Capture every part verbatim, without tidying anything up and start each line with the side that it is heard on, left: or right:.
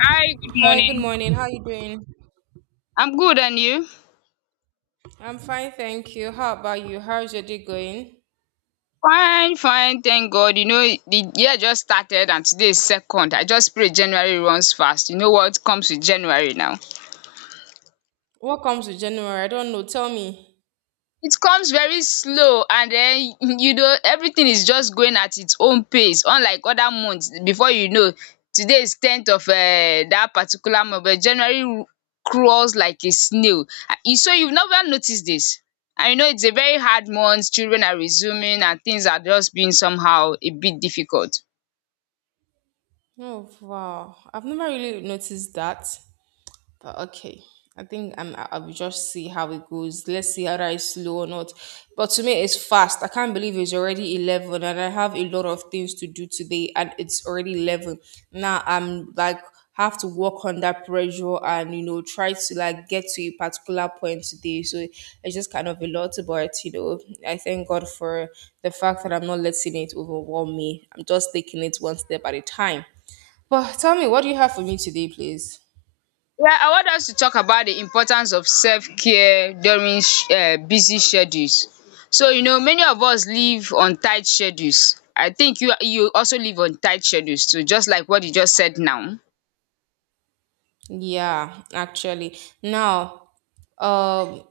left: Hi, good
right: Hi, good
left: morning.
right: morning. How you doing?
left: I'm good, and you?
right: I'm fine, thank you. How about you? How's your day going?
left: Fine, fine, thank God. You know, the year just started and today is second. I just pray January runs fast. You know what comes with January now?
right: What comes with January? I don't know. Tell me.
left: It comes very slow and um you know everything is just going at its own pace unlike other months before you know Today is tenth of um that particular month, but January crawls like a snail. Ah, you so you've never noticed this. And you know it's a very hard month, children are resuming and things are just being somehow a bit difficult.
right: Oh, wow. I've never really noticed that. But okay, I think I'm, I I will just see how it goes. Let's see whether it's slow or not. But to me, it's fast. I can't believe it's already eleven and I have a lot of things to do today and it's already eleven. Now I'm like, have to work under pressure and, you know, try to like get to a particular point today. So it's just kind of a lot, but, you know, I thank God for the fact that I'm not letting it overwhelm me. I'm just taking it one step at a time. But tell me, what do you have for me today, please?
left: Yeah, I want us to talk about the importance of self-care during sh- uh, busy schedules. So, you know, many of us live on tight schedules. I think you you also live on tight schedules too, just like what you just said now.
right: Yeah, actually. Now, um,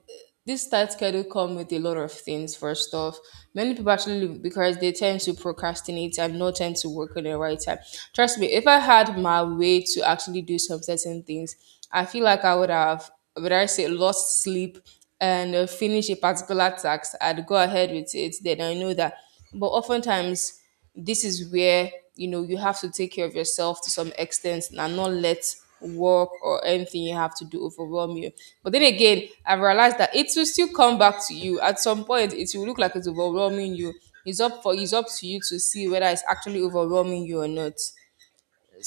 right: this tight schedule come with a lot of things. First off, many people actually leave because they tend to procrastinate and not tend to work on the right time. Trust me, if I had my way to actually do some certain things, I feel like I would have, would I say, lost sleep and uh, finish a particular task. I'd go ahead with it. Then I know that, but oftentimes this is where you know you have to take care of yourself to some extent and not let work or anything you have to do overwhelm you. But then again, I've realized that it will still come back to you at some point. It will look like it's overwhelming you. It's up for it's up to you to see whether it's actually overwhelming you or not.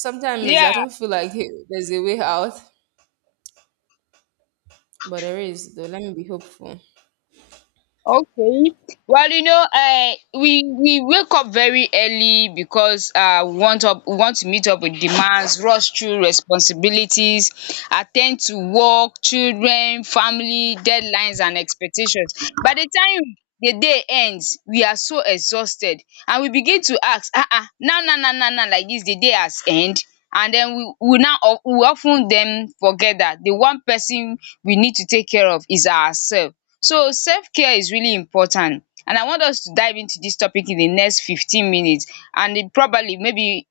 right: Sometimes I
left: Yeah.
right: don't feel like hey, there's a way out, but there is though. Let me be hopeful.
left: Okay. Well, you know, um we we wake up very early because um we want up we want to meet up with demands, rush through responsibilities, at ten d to work, children, family, deadlines and expectations. By the time the day ends, we are so exhausted and we begin to ask um now now now now now, like dis the day has end and den we we now we of ten then forget dat the one person we need to take care of is ourself. So self-care is really important and I want us to dive into this topic in the next fifteen minutes and um probably maybe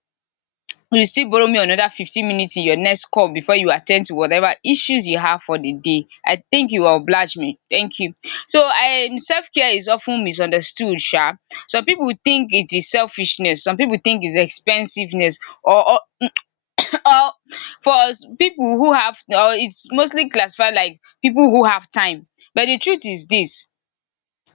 left: you still borrow me another fifteen minutes in your next call before you attend to whatever issues you have for the day. I think you will oblige me. Thank you. So um self-care is often misunderstood sha. Some people think it is selfishness, some people think it's expensiveness or or or for us people who have, or it's mostly classified like people who have time, but the truth is this.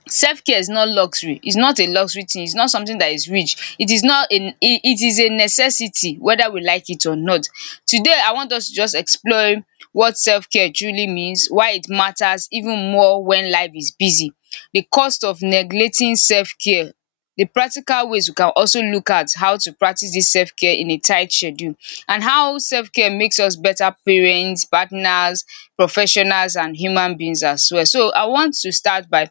left: Self care is not luxury, it's not a luxury thing, it's not something that is rich, it is not a it it is a necessity whether we like it or not. Today I want us to just explore what self care truly means, why it matters even more when life is busy, the cost of neglecting self care, the practical ways we can also look at how to practice this self care in a tight schedule, and how self care makes us better parents, partners, professionals and human beings as well. So I want to start by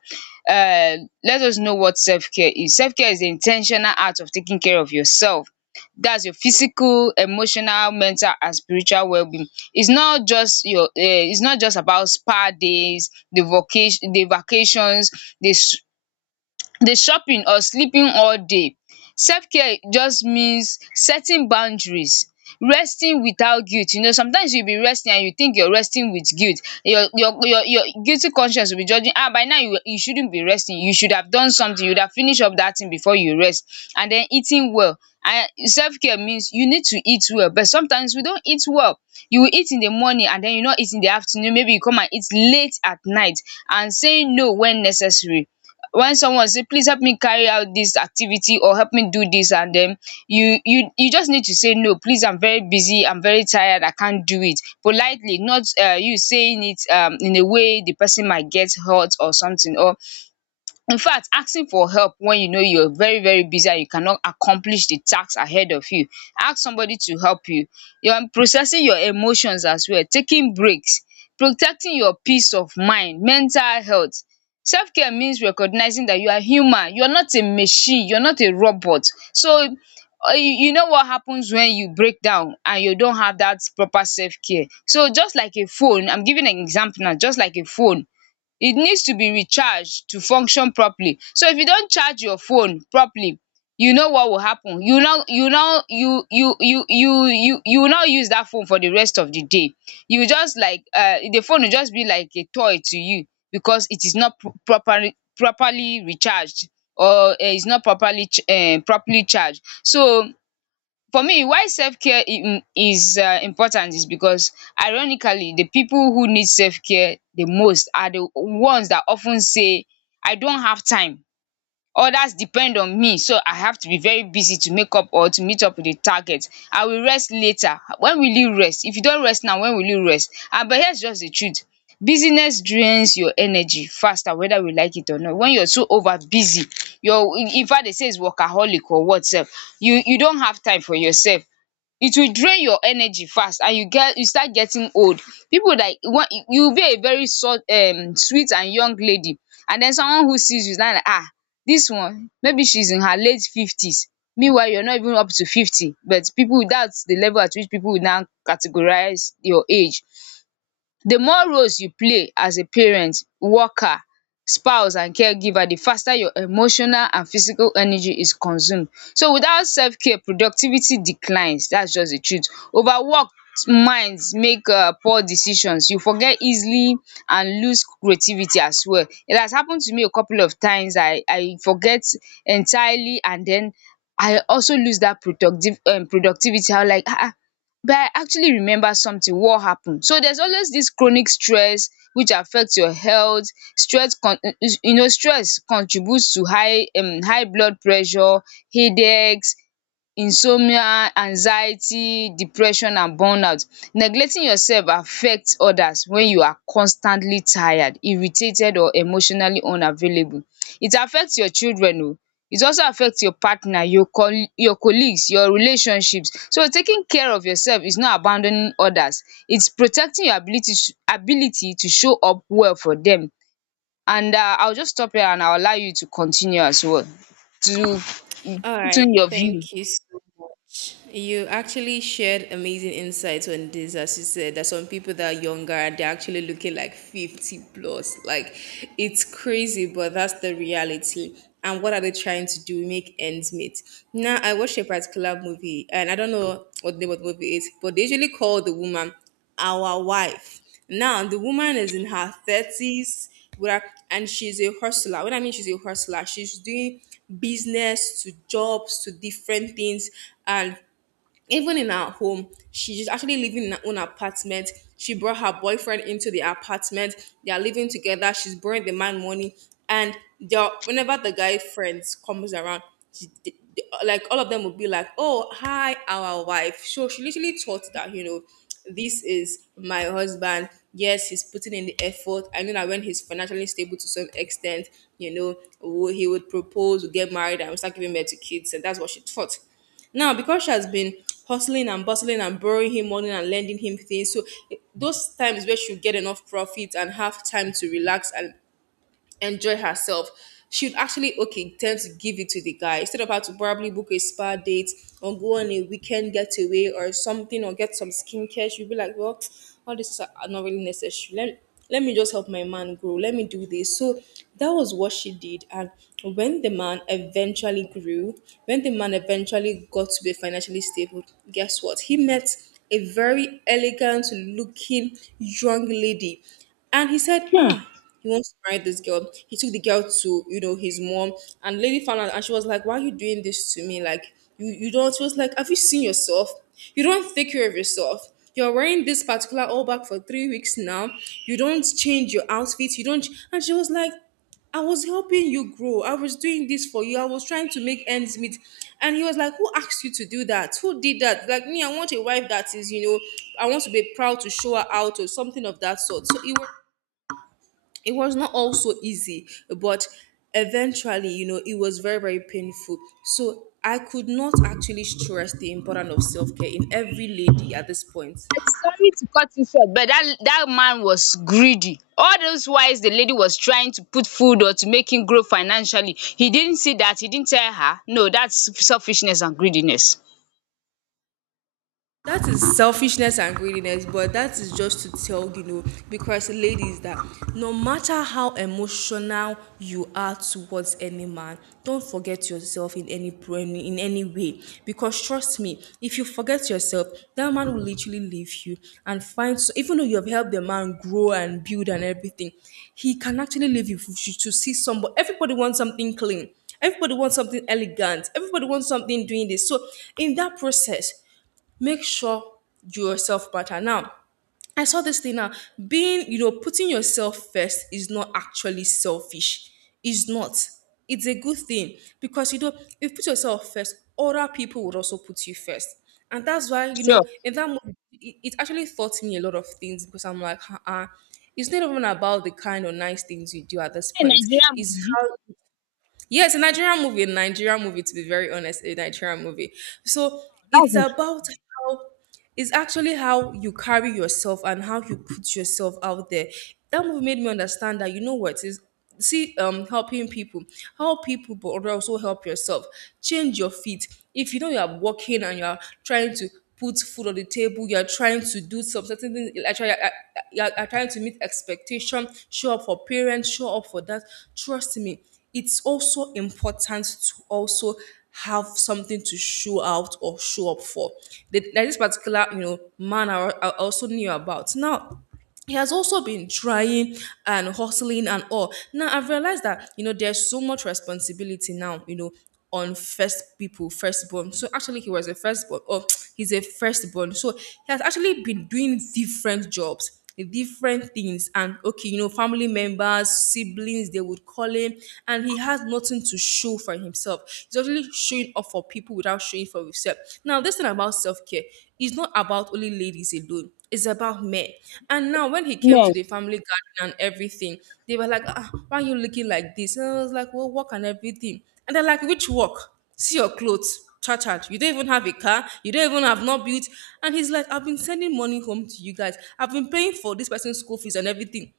left: uh, let us know what self-care is. Self-care is the intentional act of taking care of yourself. That's your physical, emotional, mental, and spiritual well-being. It's not just your. Uh, it's not just about spa days, the vacation, the vacations, the s- the shopping or sleeping all day. Self-care just means setting boundaries, resting without guilt. You know sometimes you'll be resting and you think you're resting with guilt. Your your your your guilty conscience will be judging, ah, by now you you shouldn't be resting, you should have done something, you would have finished up that thing before you rest. And then eating well. And self-care means you need to eat well but sometimes we don't eat well. You will eat in the morning and then you not eat in the afternoon, maybe you come and eat late at night. And saying no when necessary. When someone say please help me carry out this activity or help me do this, and then you you you just need to say no, please, I'm very busy, I'm very tired, I can't do it politely, not uh, you saying it um, in a way the person might get hurt or something. Or in fact, asking for help when you know you are very very busy and you cannot accomplish the task ahead of you. Ask somebody to help you. You're processing your emotions as well, taking breaks, protecting your peace of mind, mental health. Self care means recognizing that you are human, you are not a machine, you are not a robot. So uh, you you know what happens when you break down and you don't have that proper self care. So just like a phone, I'm giving an example now, just like a phone, it needs to be recharged to function properly. So if you don't charge your phone properly, you know what will happen, you now you now you you you you you you will not use dat phone for the rest of the day, you will just like um the phone will just be like a toy to you because it is not pro- properly properly recharged or um is not properly um properly charged. So for me, why self-care um is um important is because ironically the people who need self-care the most are the ones that often say I don't have time. Others depend on me so I have to be very busy to make up or to meet up with the target. I will rest later. When will you rest? If you don't rest now, when will you rest? And but here's just the truth, busyness drains your energy faster whether we like it or not. When you're so over busy, your in fact they say it's workaholic or what sef, you you don't have time for yourself. It will drain your energy fast and you get you start getting old. Pipu like you will be a very short um sweet and young lady, and then someone who sees you is now like, ah, dis one maybe she's in her late fifties, meanwhile you're not even up to fifty, but people, that's the level at which people will now categorize your age. The more roles you play as a parent, worker, spouse and caregiver, the faster your emotional and physical energy is consumed. So without self-care, productivity declines. That's just the truth. Overworked minds make um poor decisions. You forget easily and lose creativity as well. It has happened to me a couple of times. I I forget entirely and then I also lose that productive um productivity. I was like, ah, ah, but I actually remember something what happened. So there's always this chronic stress which affects your health. Stress con You know stress contributes to high um high blood pressure, headaches, insomnia, anxiety, depression and burnout. Neglecting yourself affects others when you are constantly tired, irritated or emotionally unavailable. It affects your children, oh, it also affects your partner, your col, your colleagues, your relationships. So taking care of yourself is not abandoning others, it's protecting your ability sh- ability to show up well for them. And um I will just stop here and I will allow you to continue as well to
right: All right,
left: to your
right: thank
left: view.
right: you so much. You actually shared amazing insights on this, as you said, that some people that are younger and they're actually looking like fifty plus. Like, it's crazy, but that's the reality. And what are they trying to do? Make ends meet. Now, I watched a particular movie, and I don't know what the name of the movie is, but they usually call the woman our wife. Now, the woman is in her thirties, with and she's a hustler. When I mean she's a hustler, she's doing business to jobs to different things, and even in her home, she's actually living in her own apartment. She brought her boyfriend into the apartment. They are living together. She's borrowing the man money, and they are— whenever the guy friends comes around, she, they, they- like all of them will be like, "Oh, hi, our wife." So she literally thought that, you know, this is my husband. Yes, he's putting in the effort. I know that when he's financially stable to some extent, you know, wo- he would propose, would get married, and we start giving birth to kids, and that's what she thought. Now, because she has been hustling and bustling and borrowing him money and lending him things, so eh, those times where she'll get enough profit and have time to relax and enjoy herself, she would actually okay tend to give it to the guy instead of her to probably book a spa date or go on a weekend getaway or something or get some skincare. She'd be like, well, all this is not really necessary. Let let me just help my man grow. Let me do this. So that was what she did. And when the man eventually grew, when the man eventually got to be financially stable, guess what? He met a very elegant looking young lady. And he said,
left: um
right: ah, he wants to marry this girl. He took the girl to, you know, his mom, and lady found out, and she was like, "Why are you doing this to me? Like, you, you don't." She was like, "Have you seen yourself? You don't take care of yourself. You're wearing this particular all back for three weeks now. You don't change your outfit. You don't." And she was like, "I was helping you grow. I was doing this for you. I was trying to make ends meet." And he was like, "Who asked you to do that? Who did that? Like me, I want a wife that is, you know, I want to be proud to show her out or something of that sort." So it was, it was not all so easy, but eventually, you know, it was very, very painful. So I could not actually stress the importance of self-care in every lady at this point.
left: I'm sorry to cut you short, but that that man was greedy. All those whiles the lady was trying to put food or to make him grow financially, he didn't see that. He didn't tell her. No, that's selfishness and greediness.
right: That is selfishness and greediness, but that is just to tell you know, because ladies, that no matter how emotional you are towards any man, don't forget yourself in any in any way. Because trust me, if you forget yourself, that man will literally leave you and find. So even though you have helped the man grow and build and everything, he can actually leave you for- to see somebody. Everybody wants something clean. Everybody wants something elegant. Everybody wants something doing this. So in that process make sure you yourself matter. Now, I saw this thing now. Being, you know, putting yourself first is not actually selfish. It's not. It's a good thing because, you know, if you put yourself first, other people would also put you first. And that's why, you
left: Sure.
right: know, in that moment, it, it actually taught me a lot of things because I'm like, uh-uh. It's not even about the kind of nice things you do at this
left: A
right: point.
left: Nigerian
right: It's
left: movie.
right: yes, a Nigerian movie, a Nigerian movie, to be very honest, a Nigerian movie. So
left: Oh,
right: it's
left: that's
right: about
left: interesting.
right: how, it's actually how you carry yourself and how you put yourself out there. That movie made me understand that you know what is see um helping people, help people but also help yourself. Change your feet. If you know you are walking and you are trying to put food on the table, you are trying to do some certain things, like you are, you are you are trying to meet expectation, show up for parents, show up for that, trust me, it's also important to also have something to show out or show up for. There- There's this particular, you know, man I, I also knew about. Now, he has also been trying and hustling and all. Now I've realized that you know there's so much responsibility now, you know, on first people, firstborn. So actually he was a firstborn. Oh, he's a firstborn. So he has actually been doing different jobs, different things. And okay, you know, family members, siblings, they would call him, and he has nothing to show for himself. He's actually showing up for people without showing for himself. Now, this thing about self-care is not about only ladies alone, it's about me. And now when he came to
left: Man,
right: the family garden and everything, they were like, ah, why are you looking like this? And I was like, well, work and everything. And they're like, which work? See your clothes. Cha cha. You don't even have a car. You don't even have not built. And he's like, I've been sending money home to you guys. I've been paying for this person's school fees and everything.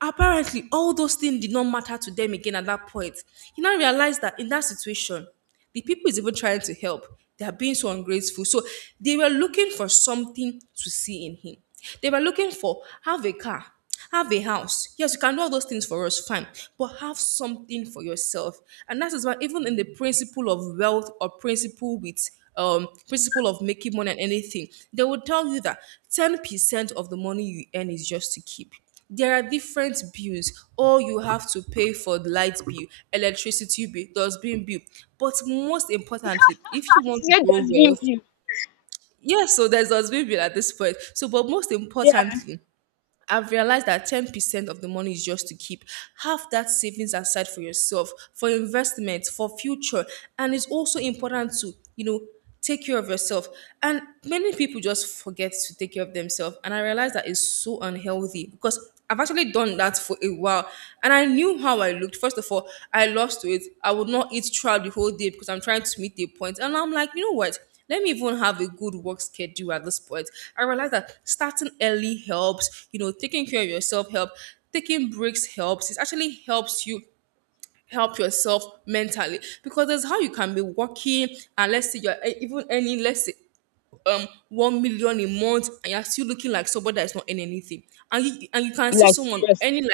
right: Apparently, all those things did not matter to them again at that point. He now realized that in that situation, the people is even trying to help. They are being so ungrateful. So they were looking for something to see in him. They were looking for have a car, have a house. Yes, you can do all those things for us, fine, but have something for yourself. And that is why even in the principle of wealth or principle with um principle of making money and anything, they will tell you that ten percent of the money you earn is just to keep. There are different bills or you have to pay for the light bill, electricity bill, dustbin bill, but most importantly, if you
left: she
right: want to
left: said
right: grow
left: dustbin
right: wealth,
left: view.
right: yes, so there's dustbin bill at this point. So but most
left: Yeah,
right: importantly, I've realized that ten percent of the money is just to keep. Have that savings aside for yourself, for investment, for future. And it's also important to, you know, take care of yourself. And many people just forget to take care of themselves. And I realized that is so unhealthy because I've actually done that for a while. And I knew how I looked. First of all, I lost weight. I would not eat throughout the whole day because I'm trying to meet the point. And I'm like, you know what? Let me even have a good work schedule at this point. I realize that starting early helps, you know, taking care of yourself helps, taking breaks helps. It actually helps you help yourself mentally because that's how you can be working and let's say you're e- even earning, let's say um one million a month and you're still looking like somebody that's not earning anything. And you, and you can see
left: like
right: someone
left: seriously.
right: earning like,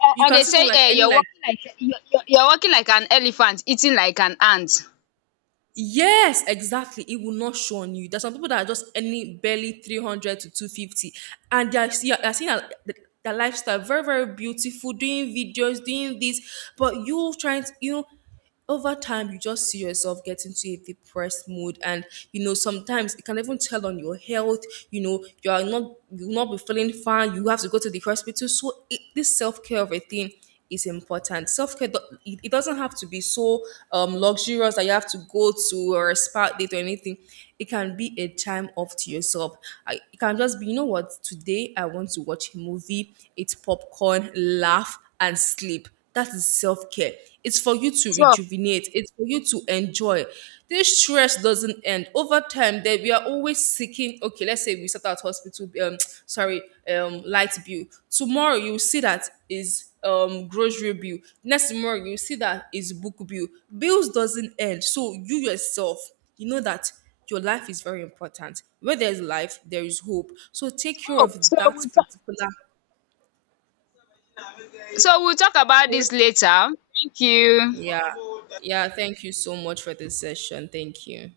left: And,
right: you
left: and
right: can
left: they
right: see someone
left: say
right: like
left: eh,
right: earning
left: you're
right: like,
left: walking like you're, you're, you're walking like an elephant, eating like an ant.
right: yes, exactly. It will not show on you. There's some people that are just any barely three hundred to two hundred fifty, and they are, see- they are seeing a- th- their lifestyle very, very beautiful, doing videos, doing this, but you trying to, you know, over time you just see yourself getting to a depressed mood. And you know sometimes it can even tell on your health. You know you are not, you will not be feeling fine, you have to go to the hospital. So it, this self-care of a thing is important. Self care, it it doesn't have to be so um, luxurious that you have to go to or a spa date or anything. It can be a time off to yourself. I, it can just be, you know what, today I want to watch a movie, eat popcorn, laugh, and sleep. That is self-care. It's for you to
left: Sure.
right: rejuvenate. It's for you to enjoy. This stress doesn't end. Over time, that we are always seeking, okay, let's say we start out hospital, um, sorry, um, light bill. Tomorrow you will see that is um grocery bill. Next tomorrow you see that is book bill. Bills doesn't end. So you yourself, you know that your life is very important. Where there's life, there is hope. So take care
left: Oh,
right: of
left: so
right: that
left: we'll talk.
right: particular
left: So we'll talk about this later. Thank you.
right: yeah. Yeah. Thank you so much for this session. Thank you.